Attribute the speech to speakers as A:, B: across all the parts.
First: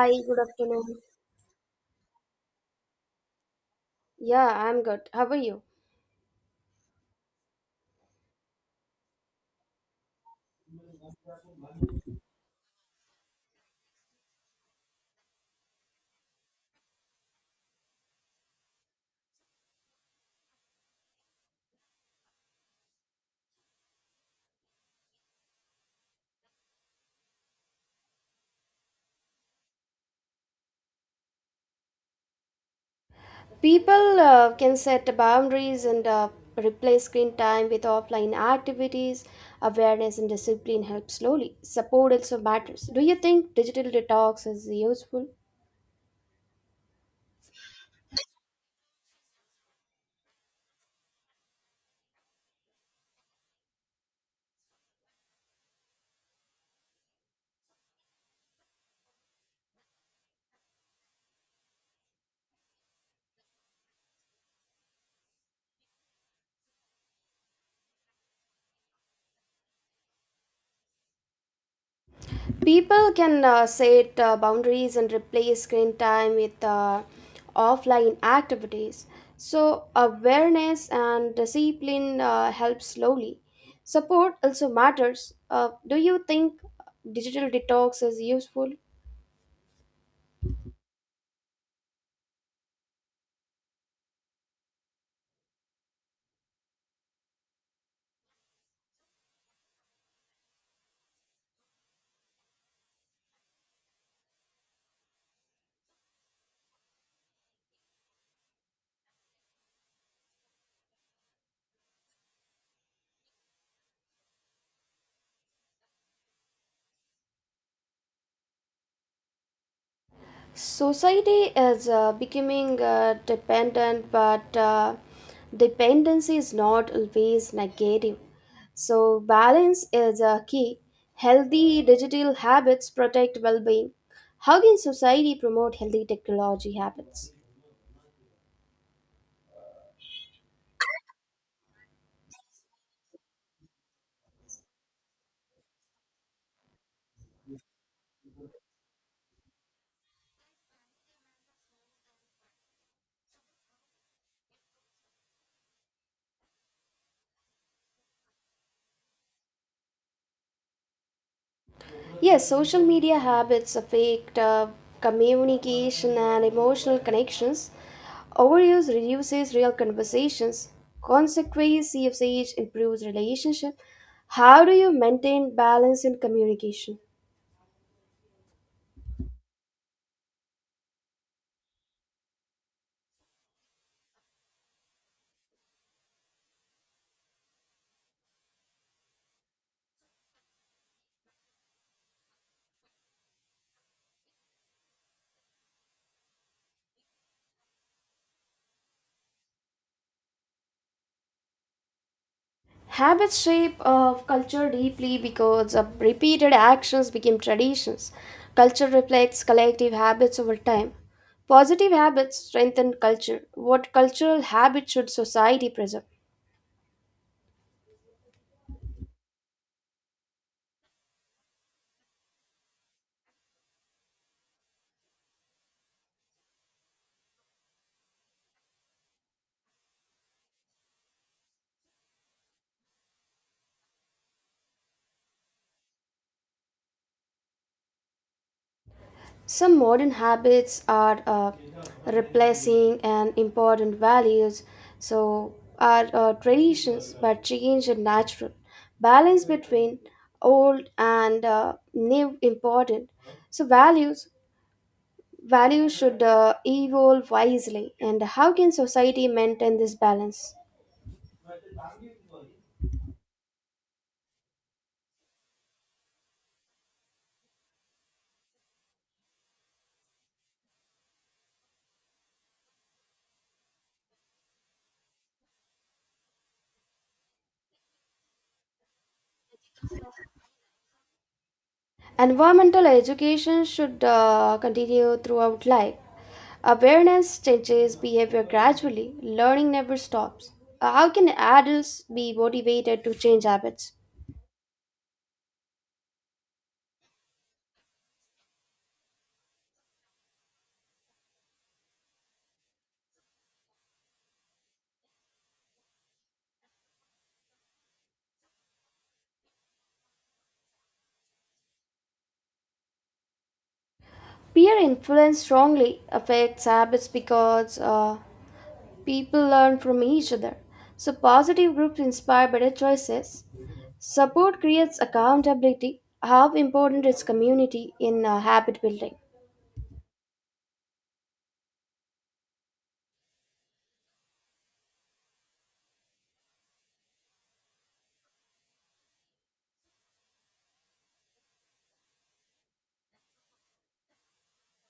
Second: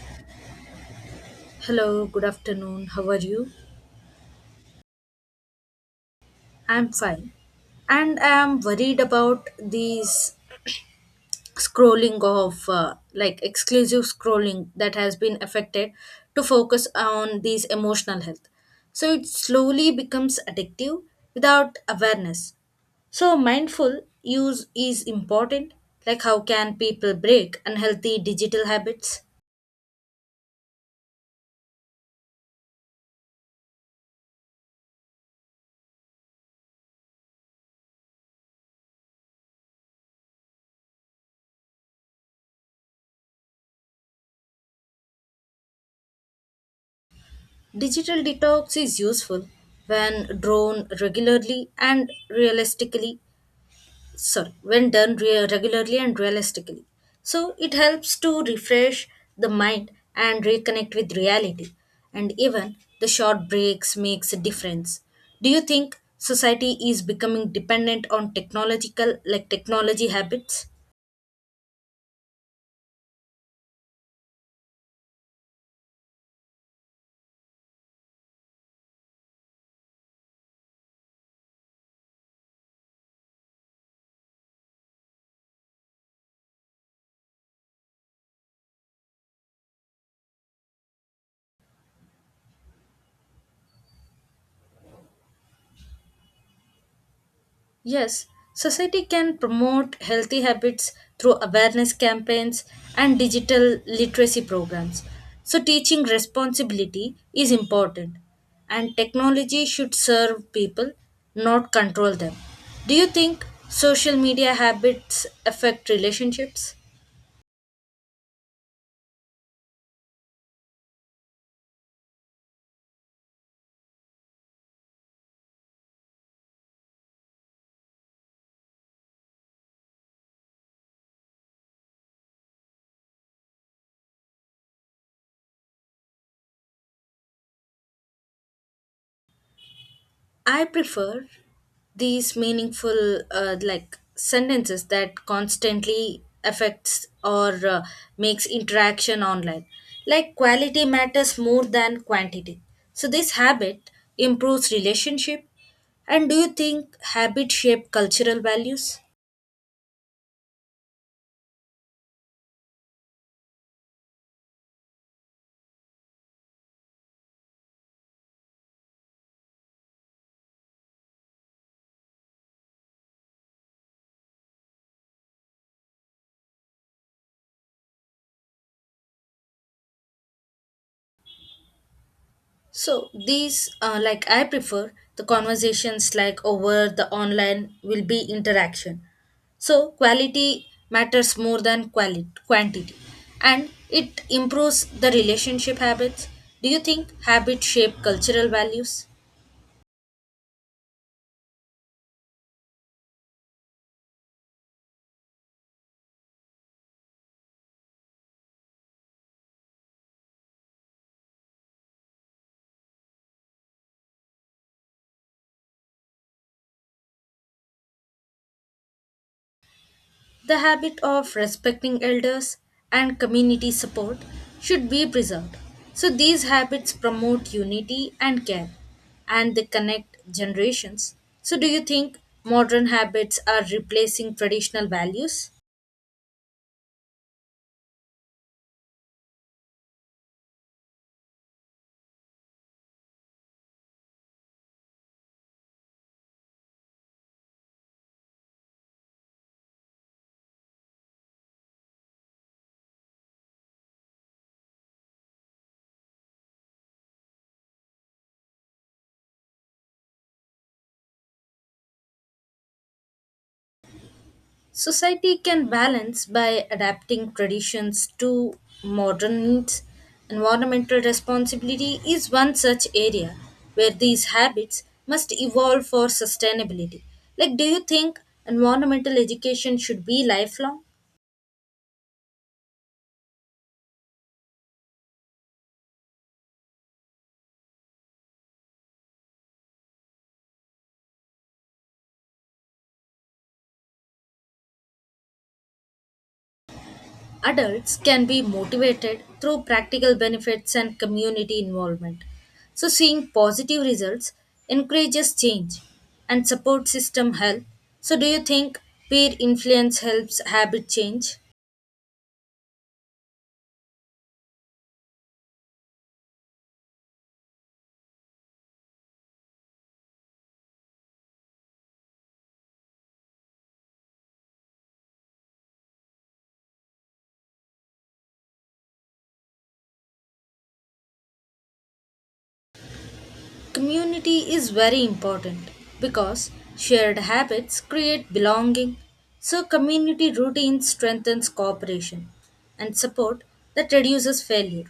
A: Hi, good afternoon.
B: Hello, good afternoon. How are you?
A: Yeah, I'm good. How are you?
B: I'm fine. And I'm worried about these scrolling of like exclusive scrolling that has been affected to focus on these emotional health. So it slowly becomes addictive without awareness. So mindful use is important. Like how can people break unhealthy digital habits?
A: People can set boundaries and replace screen time with offline activities. Awareness and discipline help slowly. Support also matters. Do you think digital detox is useful?
B: Digital detox is useful when drawn regularly and realistically, sorry, when done regularly and realistically, so it helps to refresh the mind and reconnect with reality, and even the short breaks makes a difference. Do you think society is becoming dependent on technological, like technology habits?
A: People can set boundaries and replace screen time with offline activities. So, awareness and discipline help slowly. Support also matters. Do you think uh, digital detox is useful?
B: Yes, society can promote healthy habits through awareness campaigns and digital literacy programs. So, teaching responsibility is important, and technology should serve people, not control them. Do you think social media habits affect relationships?
A: Society is becoming dependent, but dependency is not always negative. So, balance is a key. Healthy digital habits protect well being. How can society promote healthy technology habits?
B: I prefer these meaningful like sentences that constantly affects or makes interaction online. Like quality matters more than quantity. So this habit improves relationship. And do you think habit shape cultural values?
A: Yes, social media habits affect communication and emotional connections. Overuse reduces real conversations. Consequence usage improves relationship. How do you maintain balance in communication?
B: So these, like I prefer the conversations like over the online will be interaction. So quality matters more than quantity, and it improves the relationship habits. Do you think habits shape cultural values?
A: Habits shape culture deeply because repeated actions become traditions. Culture reflects collective habits over time. Positive habits strengthen culture. What cultural habits should society preserve?
B: The habit of respecting elders and community support should be preserved. So, these habits promote unity and care, and they connect generations. So, do you think modern habits are replacing traditional values?
A: Some modern habits are replacing an important values, so are traditions, but change is natural. Balance between old and new important. So values should evolve wisely. And how can society maintain this balance?
B: Society can balance by adapting traditions to modern needs. Environmental responsibility is one such area where these habits must evolve for sustainability. Like, do you think environmental education should be lifelong?
A: Environmental education should continue throughout life. Awareness changes behavior gradually, learning never stops. How can adults be motivated to change habits?
B: Adults can be motivated through practical benefits and community involvement. So, seeing positive results encourages change, and support system help. So, do you think peer influence helps habit change?
A: Peer influence strongly affects habits because people learn from each other. So, positive groups inspire better choices. Support creates accountability. How important is community in habit building?
B: Community is very important because shared habits create belonging. So, community routine strengthens cooperation and support that reduces failure.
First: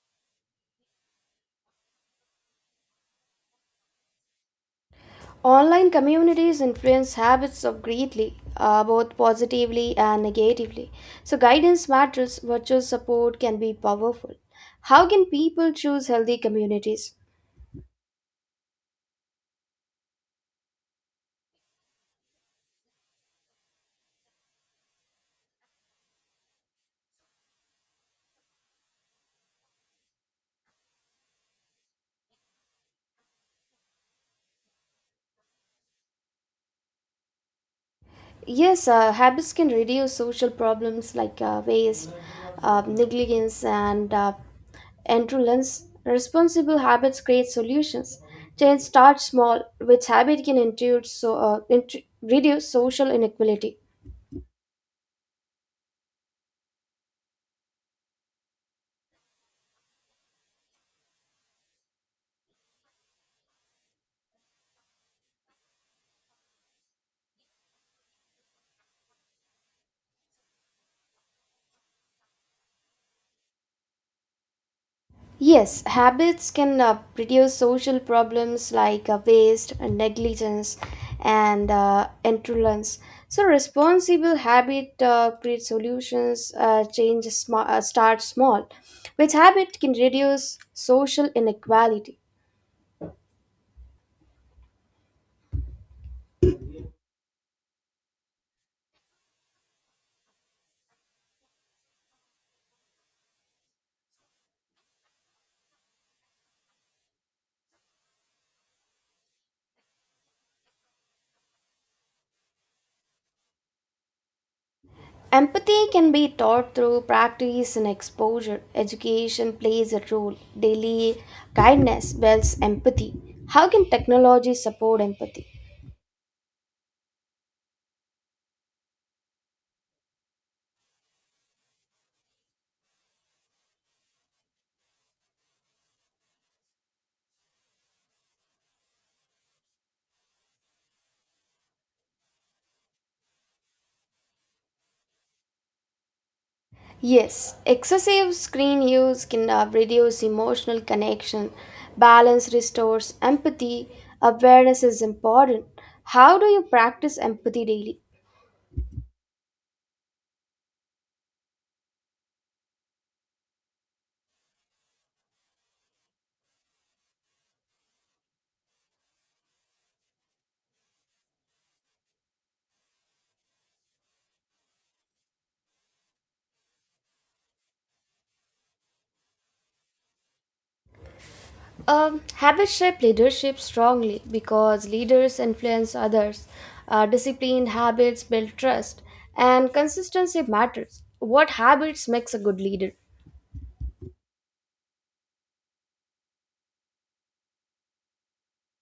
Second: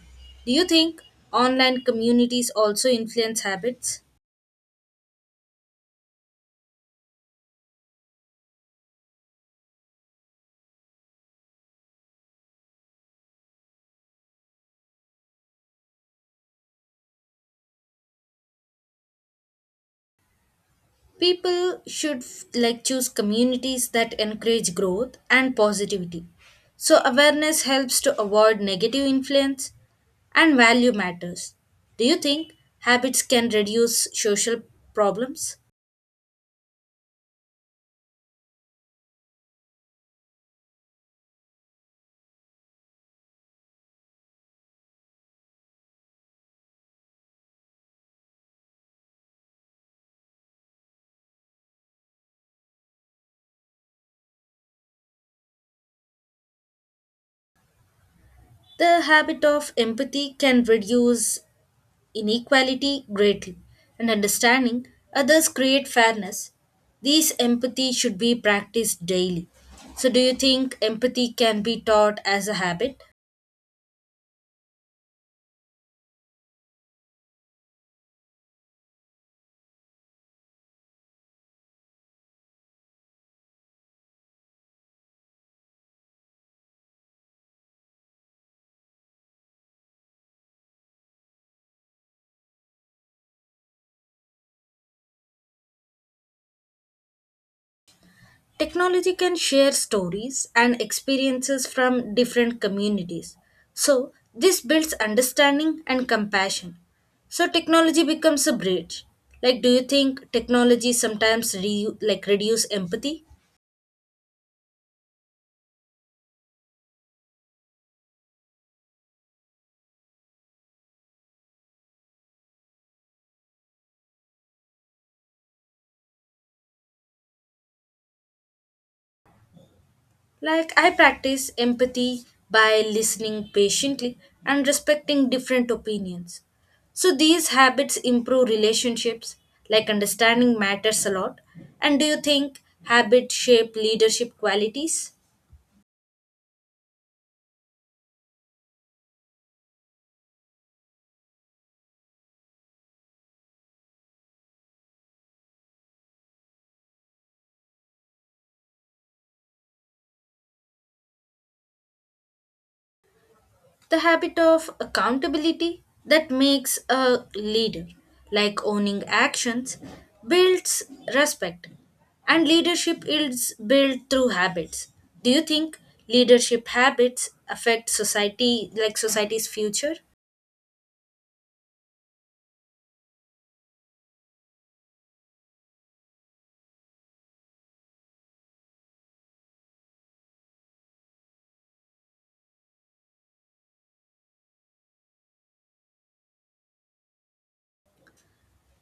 B: Do you think online communities also influence habits?
A: Online communities influence habits of greatly, both positively and negatively. So, guidance matters, virtual support can be powerful. How can people choose healthy communities?
B: People should like choose communities that encourage growth and positivity. So awareness helps to avoid negative influence, and value matters. Do you think habits can reduce social problems?
A: Yes, habits can reduce social problems like waste, negligence, and indolence. Responsible habits create solutions. Change starts small, which habit can intuit so, reduce social inequality.
B: The habit of empathy can reduce inequality greatly, and understanding others create fairness. These empathy should be practiced daily. So, do you think empathy can be taught as a habit?
A: Yes, habits can reduce social problems like waste and negligence and intolerance. So, responsible habit create solutions, change start small, which habit can reduce social inequality.
B: Technology can share stories and experiences from different communities. So, this builds understanding and compassion. So, technology becomes a bridge. Like, do you think technology sometimes like reduce empathy?
A: Empathy can be taught through practice and exposure. Education plays a role. Daily kindness builds empathy. How can technology support empathy?
B: Like, I practice empathy by listening patiently and respecting different opinions. So these habits improve relationships, like understanding matters a lot. And do you think habits shape leadership qualities?
A: Yes, excessive screen use can reduce emotional connection, balance restores empathy, awareness is important. How do you practice empathy daily?
B: The habit of accountability that makes a leader, like owning actions, builds respect, and leadership is built through habits. Do you think leadership habits affect society, like society's future?
A: Habits shape leadership strongly because leaders influence others. Disciplined habits build trust, and consistency matters. What habits makes a good leader?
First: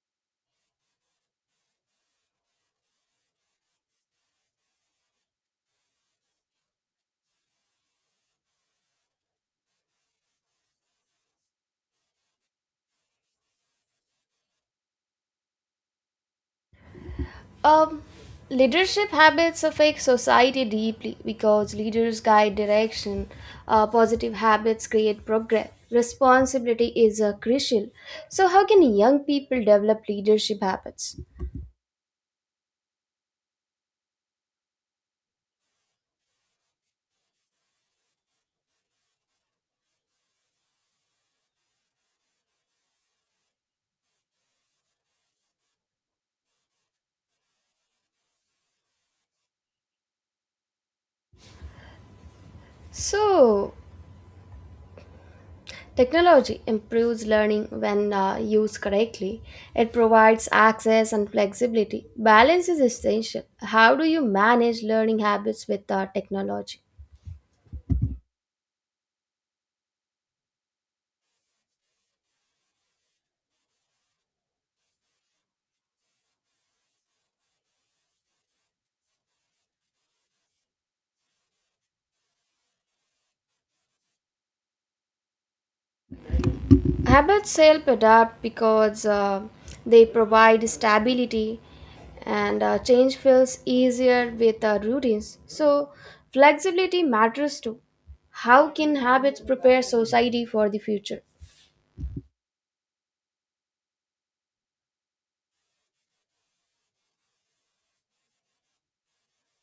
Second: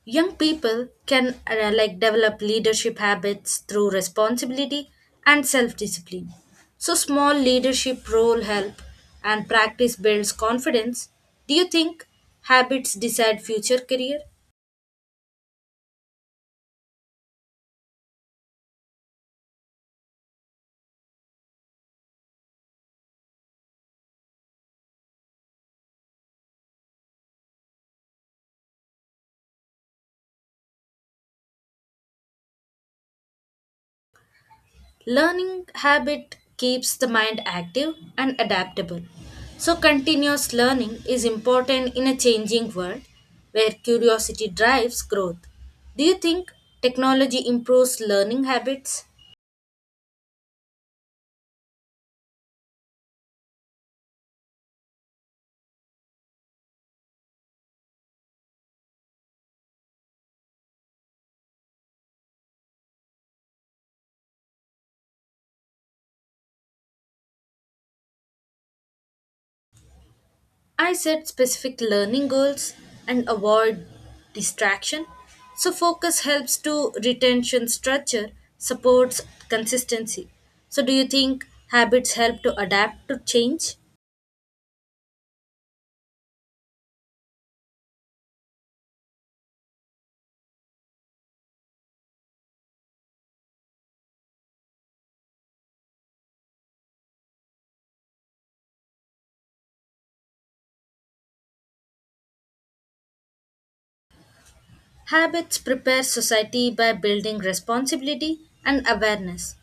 B: Young people can like develop leadership habits through responsibility and self-discipline. So small leadership role help, and practice builds confidence. Do you think habits decide future career?
A: Um, Leadership habits affect society deeply because leaders guide direction. Positive habits create progress. Responsibility is crucial. So, how can young people develop leadership habits?
B: Learning habit keeps the mind active and adaptable. So continuous learning is important in a changing world where curiosity drives growth. Do you think technology improves learning habits?
A: So, technology improves learning when used correctly. It provides access and flexibility. Balance is essential. How do you manage learning habits with technology?
B: I set specific learning goals and avoid distraction. So focus helps to retention structure, supports consistency. So do you think habits help to adapt to change?
A: Habits help adapt because they provide stability and change feels easier with routines. So, flexibility matters too. How can habits prepare society for the future?
B: Habits prepare society by building responsibility and awareness.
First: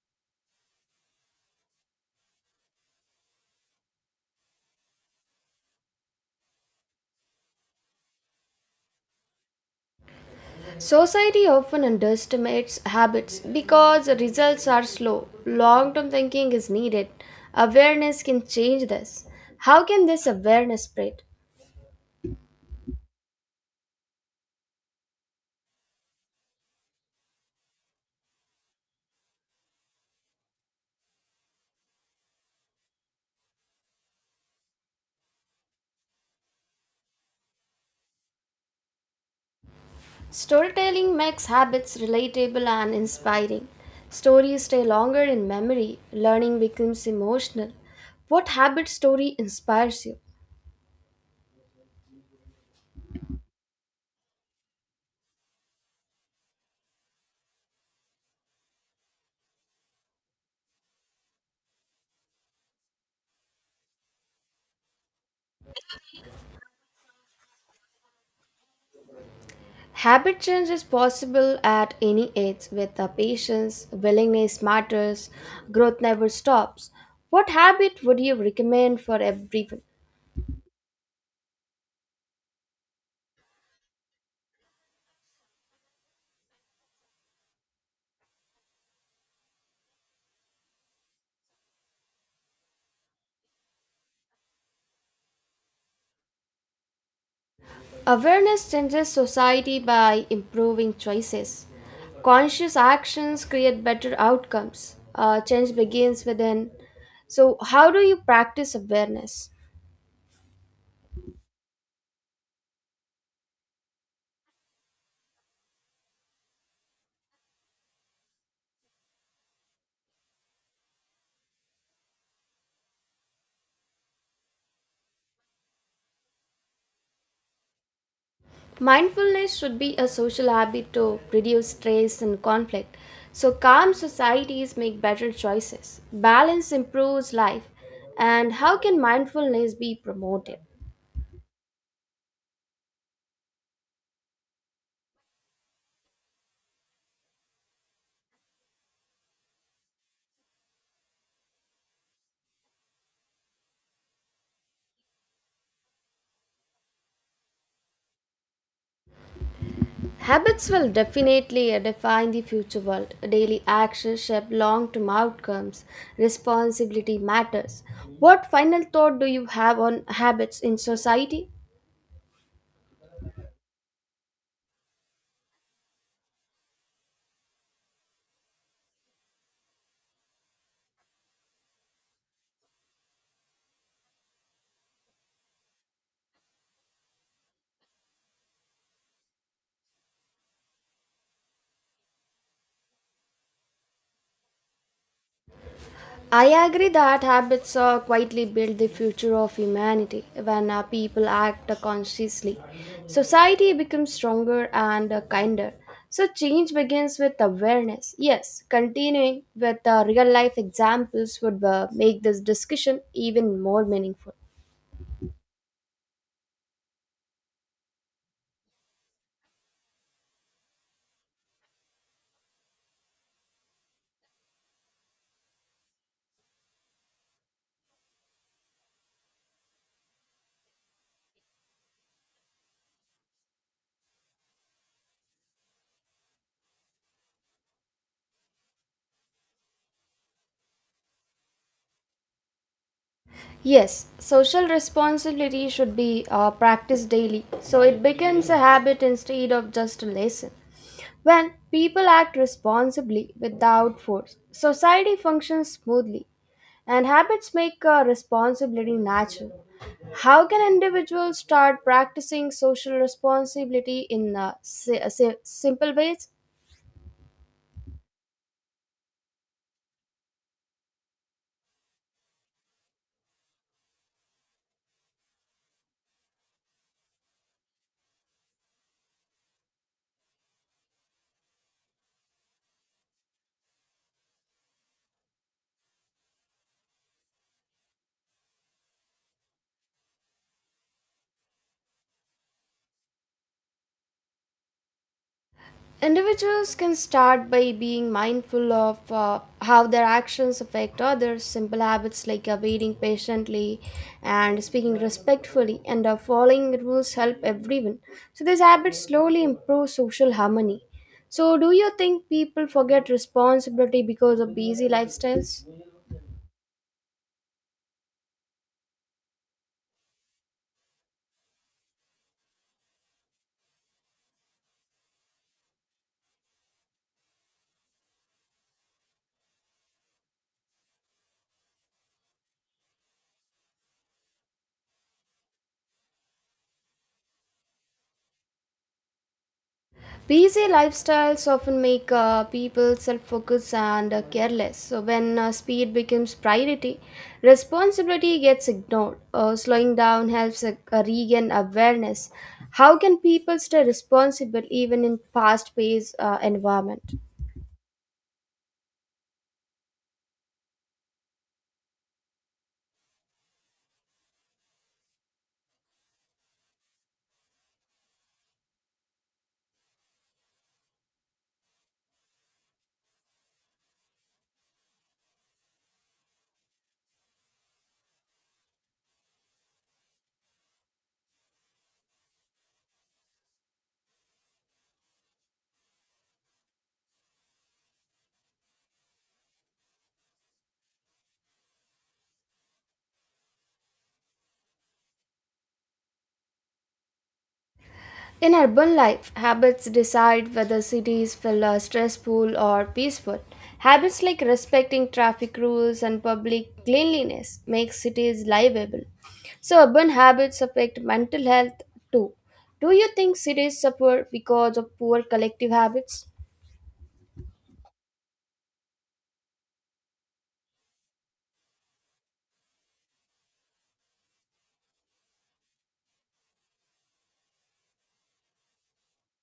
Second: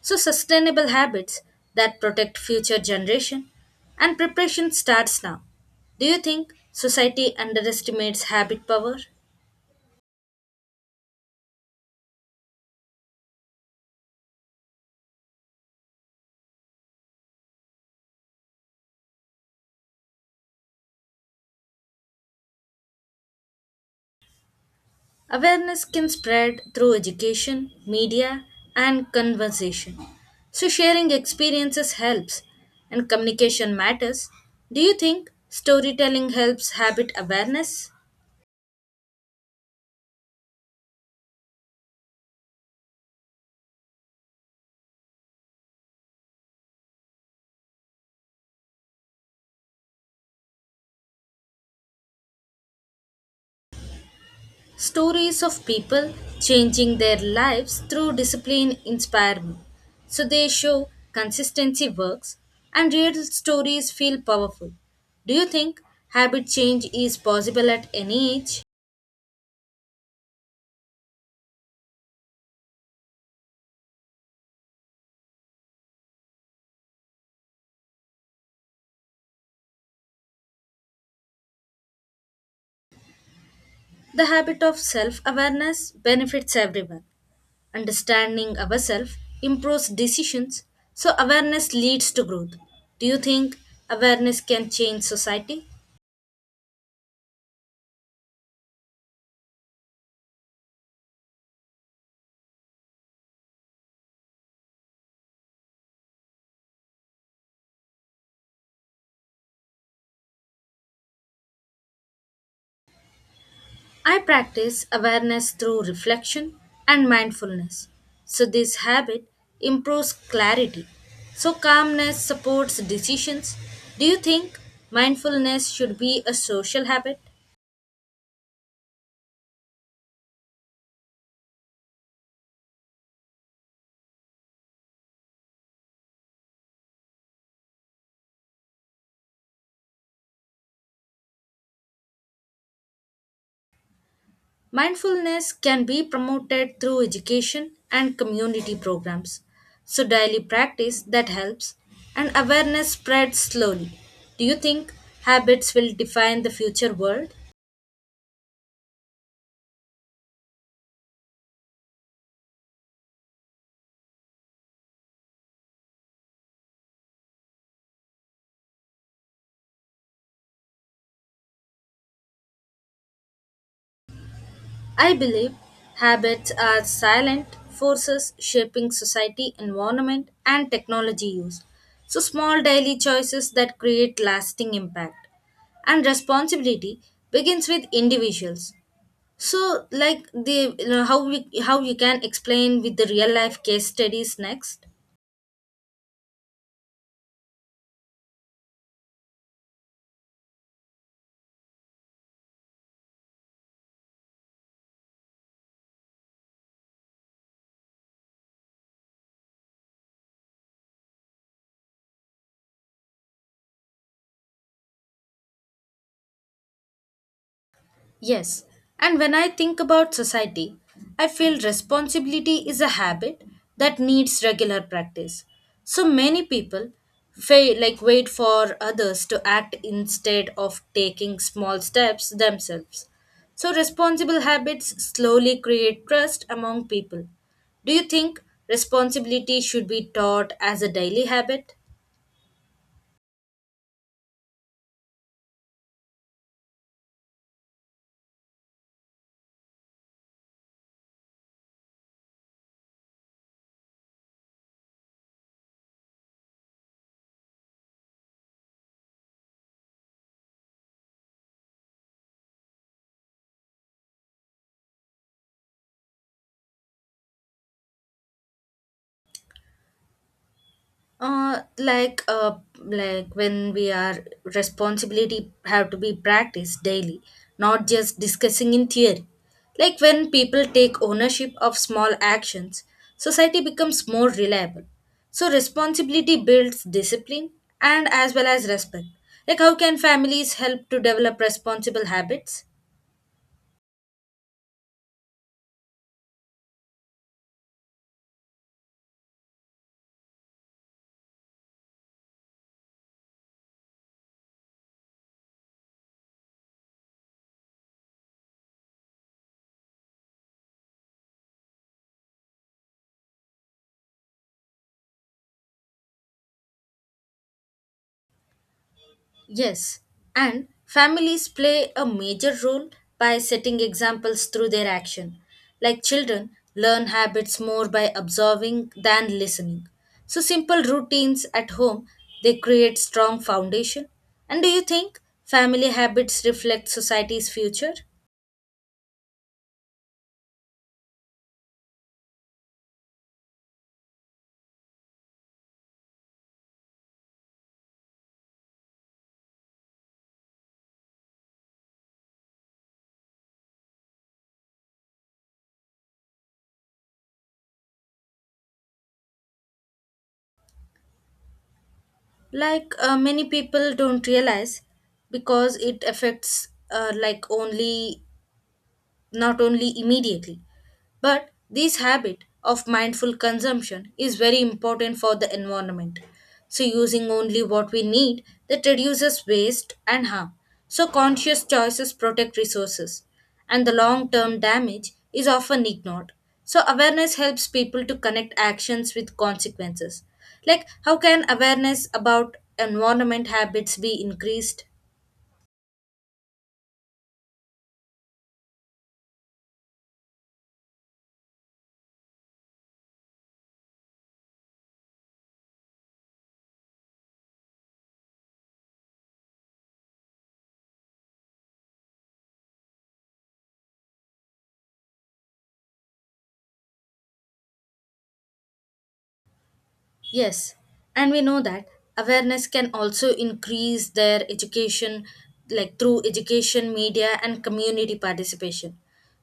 B: So sustainable habits that protect future generation, and preparation starts now. Do you think society underestimates habit power?
A: Society often underestimates habits because results are slow. Long term thinking is needed. Awareness can change this. How can this awareness spread?
B: Awareness can spread through education, media, and conversation. So, sharing experiences helps, and communication matters. Do you think storytelling helps habit awareness?
A: Storytelling makes habits relatable and inspiring. Stories stay longer in memory, learning becomes emotional. What habit story inspires you?
B: Stories of people changing their lives through discipline inspire me. So, they show consistency works, and real stories feel powerful. Do you think habit change is possible at any age?
A: Habit change is possible at any age with the patience, willingness matters, growth never stops. What habit would you recommend for everyone?
B: The habit of self awareness benefits everyone. Understanding ourselves improves decisions, so awareness leads to growth. Do you think awareness can change society?
A: Awareness changes society by improving choices. Conscious actions create better outcomes. Change begins within. So, how do you practice awareness?
B: I practice awareness through reflection and mindfulness. So, this habit improves clarity. So, calmness supports decisions. Do you think mindfulness should be a social habit?
A: Mindfulness should be a social habit to reduce stress and conflict. So, calm societies make better choices. Balance improves life. And how can mindfulness be promoted?
B: Mindfulness can be promoted through education and community programs. So, daily practice that helps, and awareness spreads slowly. Do you think habits will define the future world?
A: Habits will definitely define the future world. Daily actions shape long term outcomes. Responsibility matters. What final thought do you have on habits in society?
B: I believe habits are silent forces shaping society, environment, and technology use. So, small daily choices that create lasting impact, and responsibility begins with individuals. So, like how we how you can explain with the real life case studies next?
A: I agree that habits quietly build the future of humanity. When people act consciously, society becomes stronger and kinder. So, change begins with awareness. Yes, continuing with real life examples would make this discussion even more meaningful.
B: Yes, and when I think about society, I feel responsibility is a habit that needs regular practice. So many people fail, like wait for others to act instead of taking small steps themselves. So responsible habits slowly create trust among people. Do you think responsibility should be taught as a daily habit?
A: Yes, social responsibility should be practiced daily so it becomes a habit instead of just a lesson. When people act responsibly without force, society functions smoothly and habits make responsibility natural. How can individuals start practicing social responsibility in simple ways?
B: Like when we are responsibility have to be practiced daily, not just discussing in theory. Like when people take ownership of small actions, society becomes more reliable. So responsibility builds discipline and as well as respect. Like how can families help to develop responsible habits?
A: Individuals can start by being mindful of how their actions affect others. Simple habits like waiting patiently and speaking respectfully and following rules help everyone. So, these habits slowly improve social harmony. So, do you think people forget responsibility because of busy lifestyles?
B: Yes, and families play a major role by setting examples through their action. Like children learn habits more by observing than listening. So simple routines at home, they create strong foundation. And do you think family habits reflect society's future?
A: Busy lifestyles often make people self-focused and careless. So when speed becomes priority, responsibility gets ignored. Slowing down helps regain awareness. How can people stay responsible even in fast-paced environment?
B: Like many people don't realize because it affects like only not only immediately. But this habit of mindful consumption is very important for the environment. So, using only what we need that reduces waste and harm. So, conscious choices protect resources, and the long term damage is often ignored. So, awareness helps people to connect actions with consequences. Like, how can awareness about environment habits be increased?
A: In urban life, habits decide whether cities feel stressful or peaceful. Habits like respecting traffic rules and public cleanliness make cities livable. So, urban habits affect mental health too. Do you think cities suffer because of poor collective habits?
B: Yes, and we know that awareness can also increase their education, like through education, media, and community participation.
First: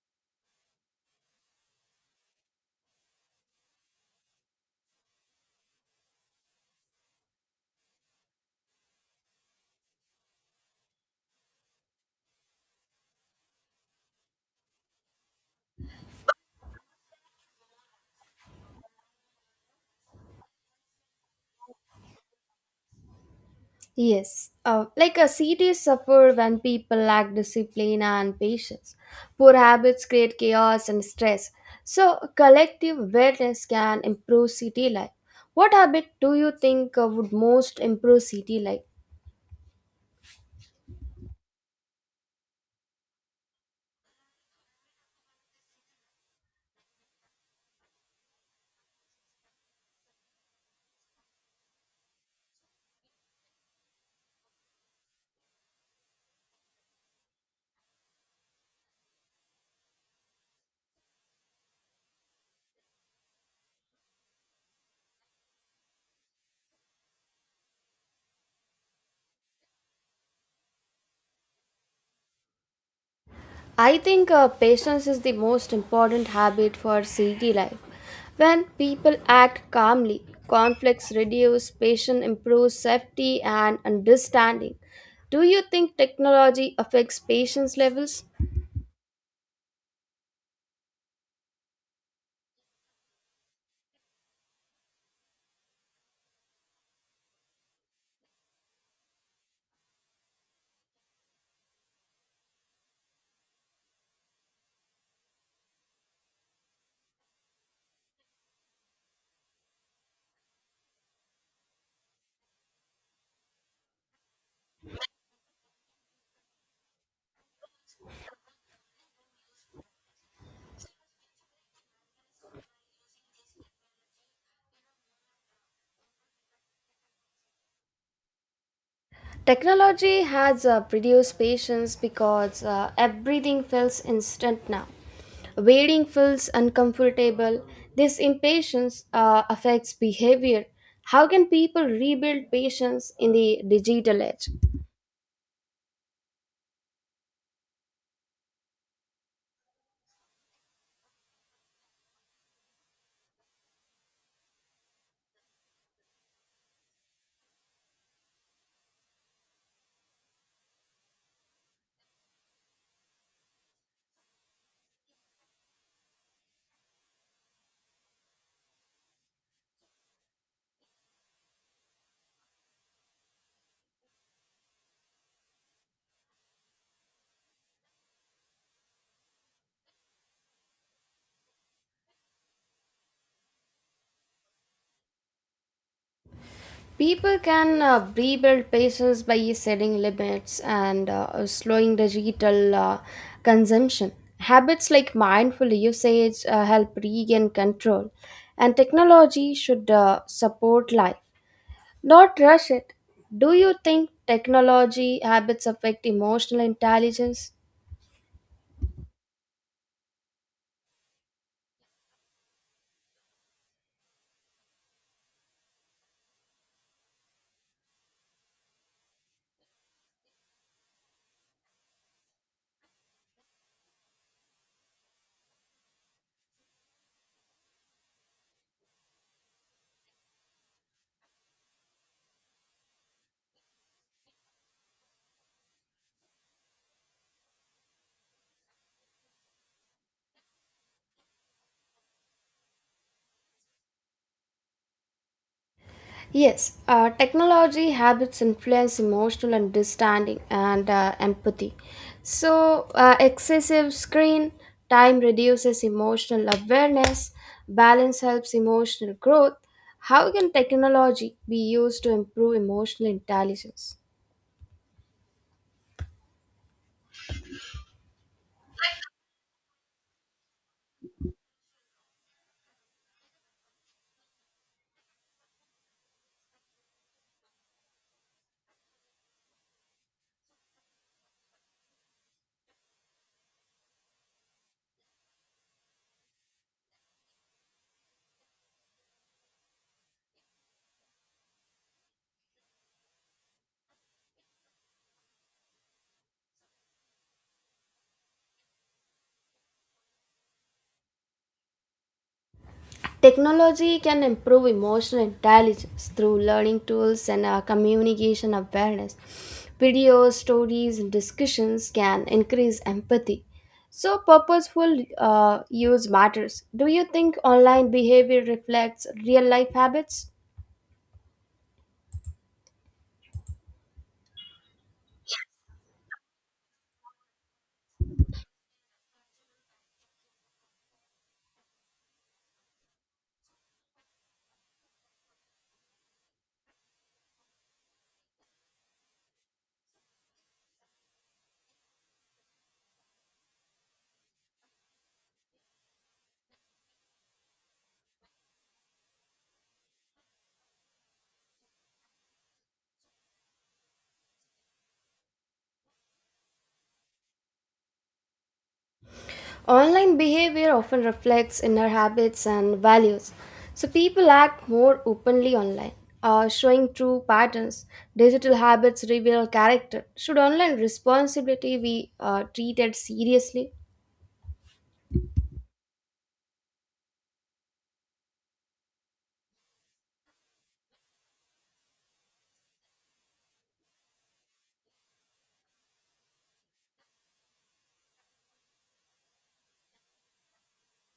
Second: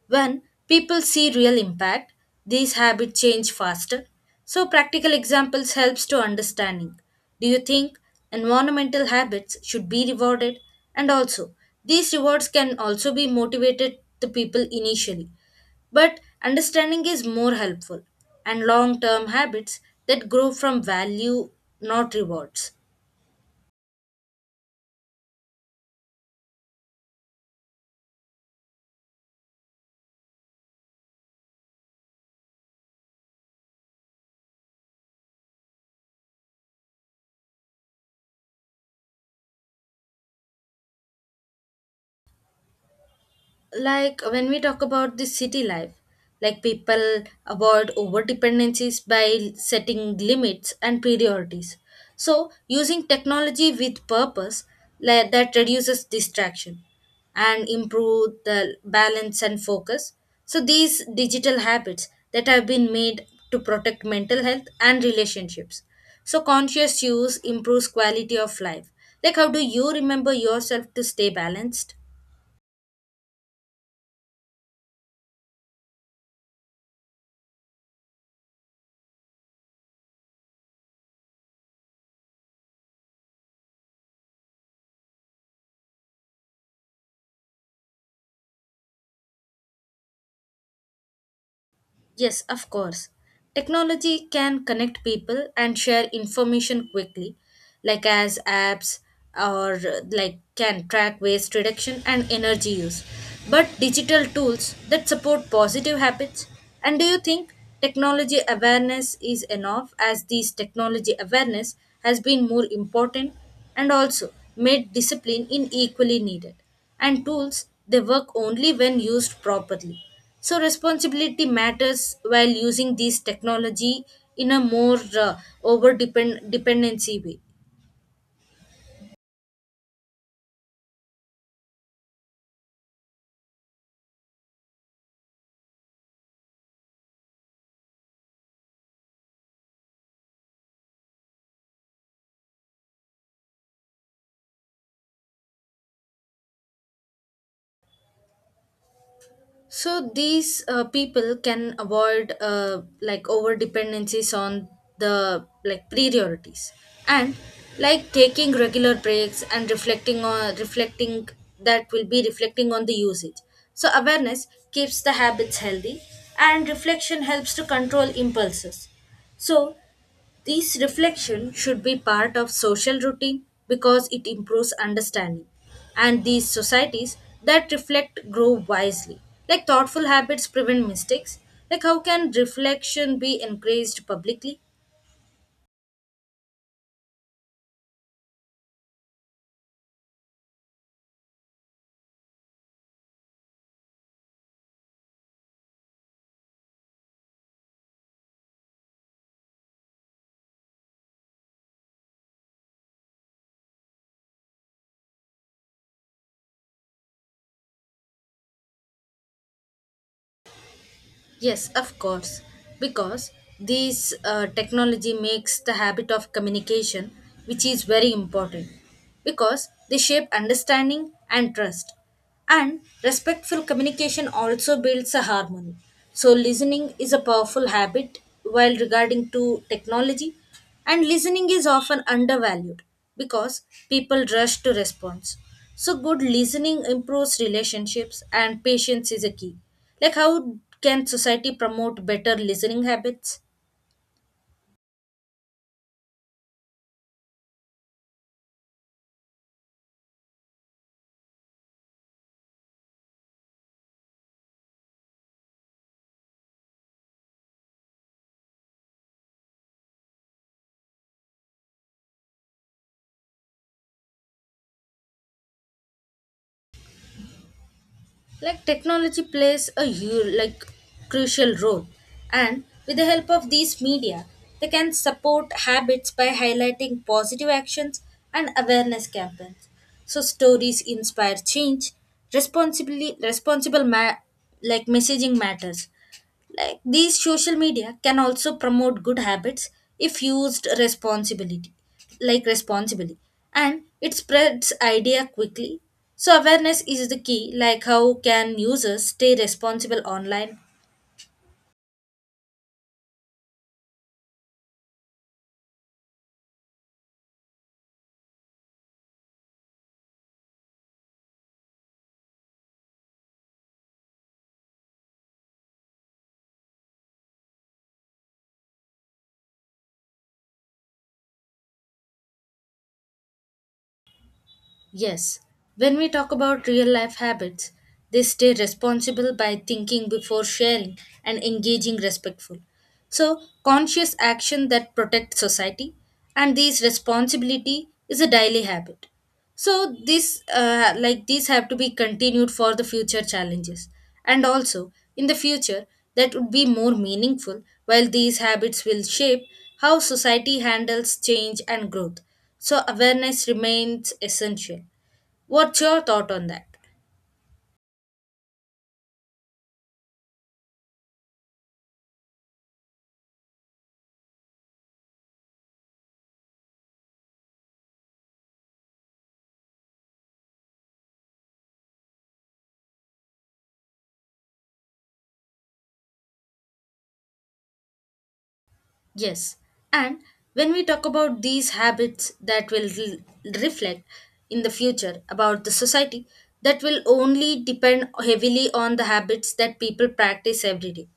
B: When people see real impact, these habits change faster. So practical examples helps to understanding. Do you think environmental habits should be rewarded? And also, these rewards can also be motivated the people initially. But understanding is more helpful, and long term habits that grow from value, not rewards.
A: Yes, like a city suffer when people lack discipline and patience. Poor habits create chaos and stress. So, collective awareness can improve city life. What habit do you think would most improve city life?
B: Like when we talk about the city life, like people avoid over dependencies by setting limits and priorities, so using technology with purpose, like, that reduces distraction and improve the balance and focus, so these digital habits that have been made to protect mental health and relationships, so conscious use improves quality of life. Like how do you remember yourself to stay balanced?
A: I think patience is the most important habit for city life. When people act calmly, conflicts reduce, patience improves safety and understanding. Do you think technology affects patience levels?
B: Yes, of course. Technology can connect people and share information quickly, like as apps or like can track waste reduction and energy use. But digital tools that support positive habits. And do you think technology awareness is enough, as this technology awareness has been more important, and also made discipline in equally needed? And tools, they work only when used properly. So responsibility matters while using these technology in a more over dependency way.
A: Technology has reduced patience because everything feels instant now. Waiting feels uncomfortable. This impatience affects behavior. How can people rebuild patience in the digital age?
B: So these, people can avoid like over dependencies on the like priorities, and like taking regular breaks and reflecting, that will be reflecting on the usage. So awareness keeps the habits healthy, and reflection helps to control impulses. So this reflection should be part of social routine because it improves understanding. And these societies that reflect grow wisely. Like thoughtful habits prevent mistakes. Like how can reflection be encouraged publicly?
A: People can rebuild patience by setting limits and slowing digital consumption. Habits like mindful usage help regain control, and technology should support life, not rush it. Do you think technology habits affect emotional intelligence?
B: Yes, of course, because this technology makes the habit of communication, which is very important, because they shape understanding and trust. And respectful communication also builds a harmony. So listening is a powerful habit while regarding to technology, and listening is often undervalued because people rush to response. So good listening improves relationships, and patience is a key. Like how can society promote better listening habits?
A: Yes, technology habits influence emotional understanding and empathy. So, excessive screen time reduces emotional awareness, balance helps emotional growth. How can technology be used to improve emotional intelligence?
B: Like technology plays a huge, like crucial role, and with the help of these media they can support habits by highlighting positive actions and awareness campaigns, so stories inspire change. Responsibly, like messaging matters. Like these social media can also promote good habits if used like responsibly, and it spreads idea quickly. So awareness is the key. Like how can users stay responsible online?
A: Technology can improve emotional intelligence through learning tools and communication awareness. Videos, stories, and discussions can increase empathy. So, purposeful use matters. Do you think online behavior reflects real life habits?
B: Yes, when we talk about real life habits, they stay responsible by thinking before sharing and engaging respectful. So, conscious action that protects society, and these responsibility is a daily habit. So, this like these have to be continued for the future challenges, and also in the future that would be more meaningful, while these habits will shape how society handles change and growth, so awareness remains essential. What's your thought on that?
A: Online behavior often reflects inner habits and values. So people act more openly online, showing true patterns. Digital habits reveal character. Should online responsibility be treated seriously?
B: Yes. And when we talk about these habits that will reflect in the future about the society, that will only depend heavily on the habits that people practice every day.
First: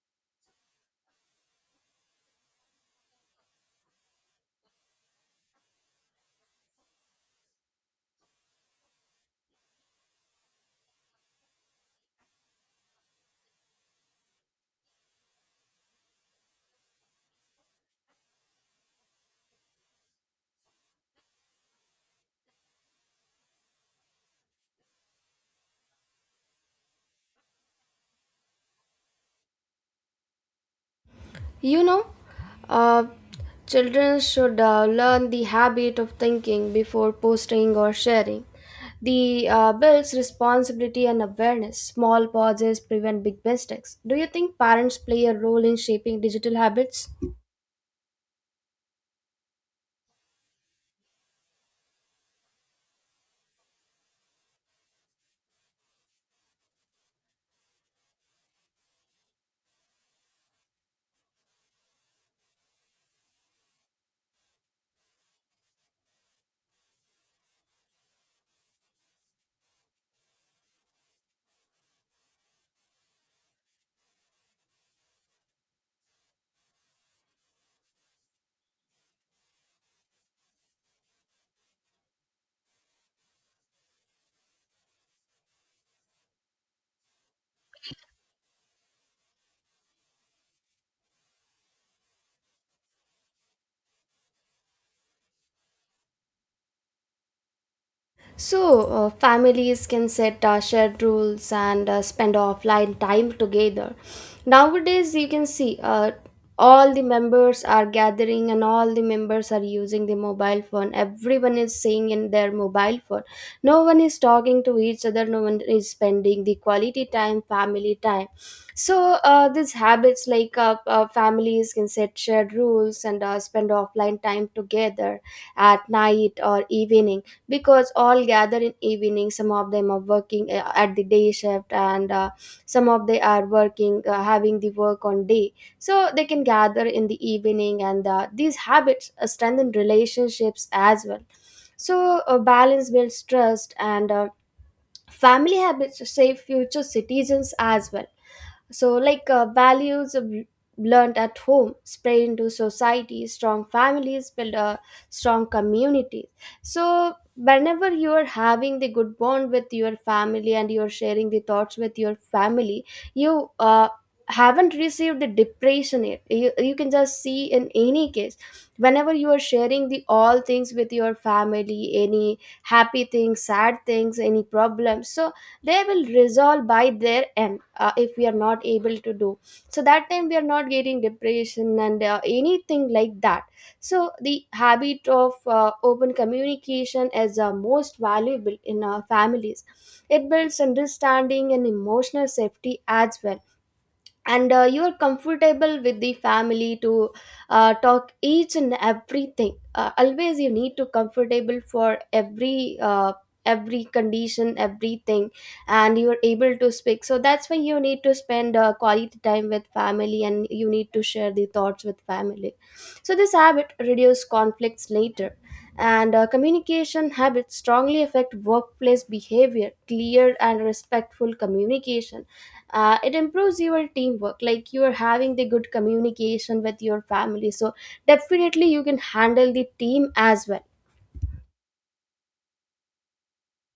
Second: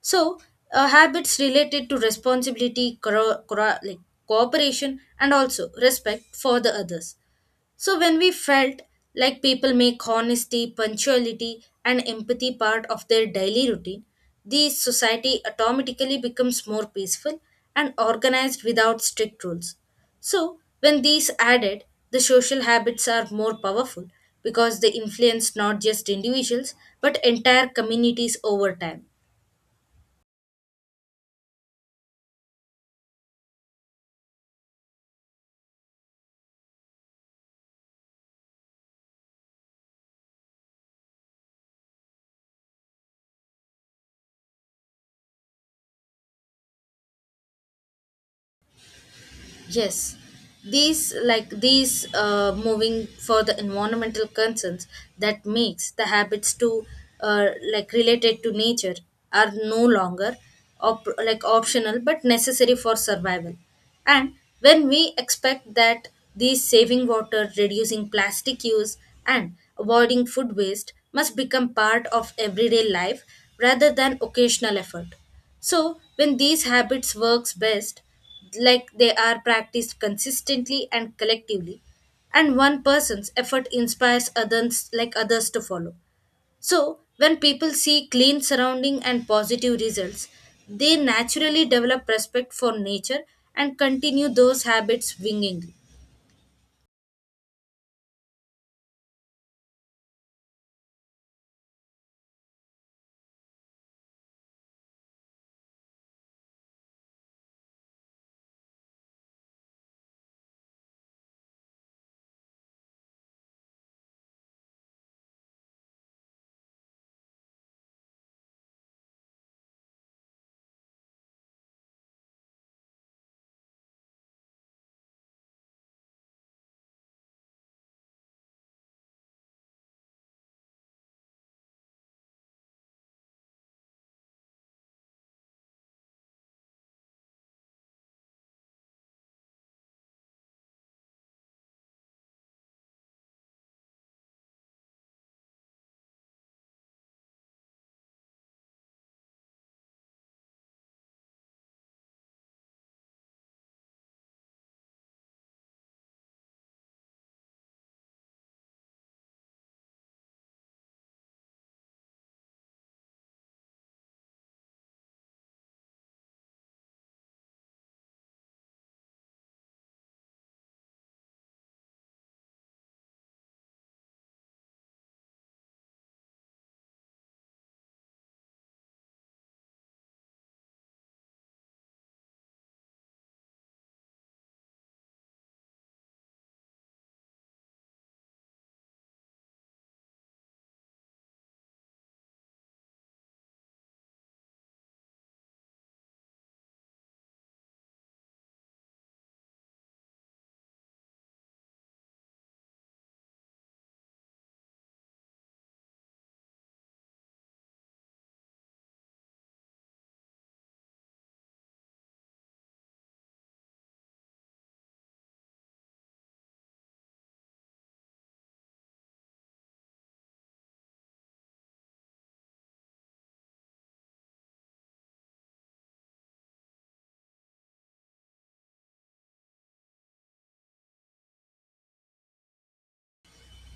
B: So, habits related to responsibility, like cooperation, and also respect for the others. So when we felt like people make honesty, punctuality, and empathy part of their daily routine, the society automatically becomes more peaceful and organized without strict rules. So when these added, the social habits are more powerful because they influence not just individuals but entire communities over time.
A: You know, uh, children should learn the habit of thinking before posting or sharing. The builds responsibility and awareness. Small pauses prevent big mistakes. Do you think parents play a role in shaping digital habits?
B: Yes, these moving for the environmental concerns that makes the habits to uh, like related to nature are no longer like optional but necessary for survival. And when we expect that these saving water, reducing plastic use, and avoiding food waste must become part of everyday life rather than occasional effort, so, when these habits works best, like they are practiced consistently and collectively, and one person's effort inspires others to follow. So, when people see clean surrounding and positive results, they naturally develop respect for nature and continue those habits willingly.
A: So, families can set shared rules and spend offline time together. Nowadays, you can see all the members are gathering and all the members are using the mobile phone. Everyone is saying in their mobile phone. No one is talking to each other, no one is spending the quality time, family time. So, these habits, families can set shared rules and spend offline time together at night or evening, because all gather in evening, some of them are working at the day shift and some of they are working having the work on day. So they can gather in the evening, and these habits strengthen relationships as well. So balance builds trust, and family habits shape future citizens as well. So, like learned at home spread into society, strong families build a strong community. So, whenever you are having the good bond with your family and you are sharing the thoughts with your family, you haven't received the depression yet. You can just see in any case, whenever you are sharing the all things with your family, any happy things, sad things, any problems. So, they will resolve by their end. If we are not able to do so, that time we are not getting depression and anything like that. So the habit of open communication is most valuable in our families. It builds understanding and emotional safety as well, and you're comfortable with the family to talk each and everything. Always you need to comfortable for every condition, everything, and you're able to speak. So that's why you need to spend quality time with family and you need to share the thoughts with family. So this habit reduce conflicts later, and communication habits strongly affect workplace behavior. Clear and respectful communication, it improves your teamwork. Like you are having the good communication with your family, so definitely you can handle the team as well.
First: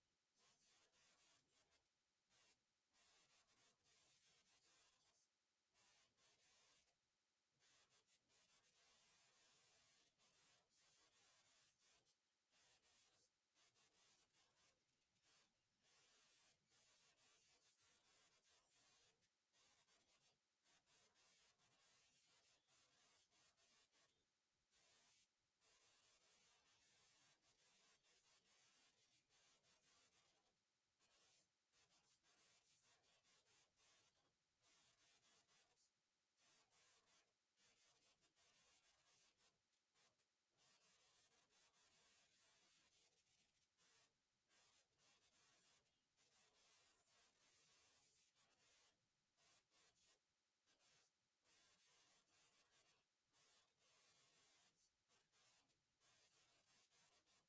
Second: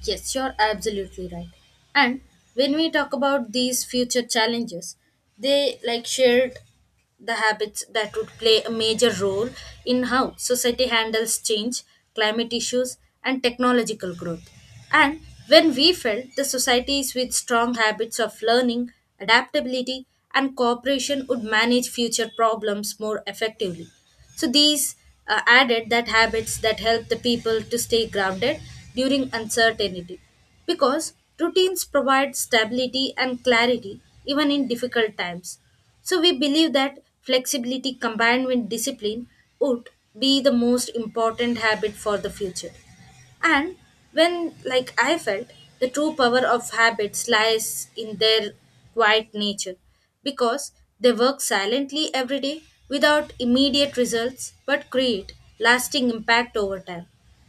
B: Yes, you're absolutely right. And when we talk about these future challenges, they like shared the habits that would play a major role in how society handles change, climate issues, and technological growth. And when we felt the societies with strong habits of learning, adaptability, and cooperation would manage future problems more effectively. So these, added that habits that help the people to stay grounded during uncertainty because routines provide stability and clarity even in difficult times. So we believe that flexibility combined with discipline would be the most important habit for the future. And when, like I felt, the true power of habits lies in their quiet nature because they work silently every day without immediate results but create lasting impact over time.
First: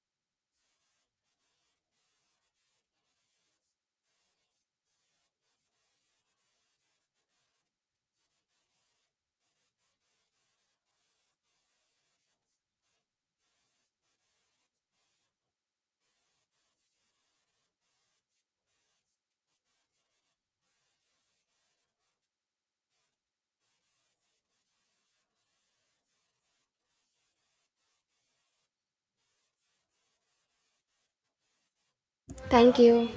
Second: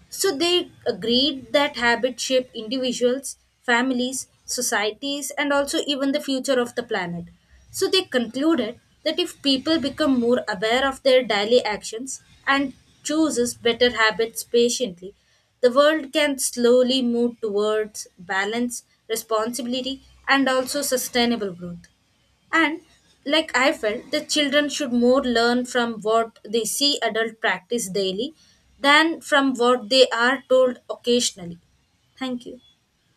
B: So they agreed that habits shape individuals, families, societies, and also even the future of the planet. So they concluded that if people become more aware of their daily actions and chooses better habits patiently, the world can slowly move towards balance, responsibility, and also sustainable growth. And like I felt, the children should more learn from what they see adult practice daily than from what they are told occasionally. Thank you.
A: Thank you.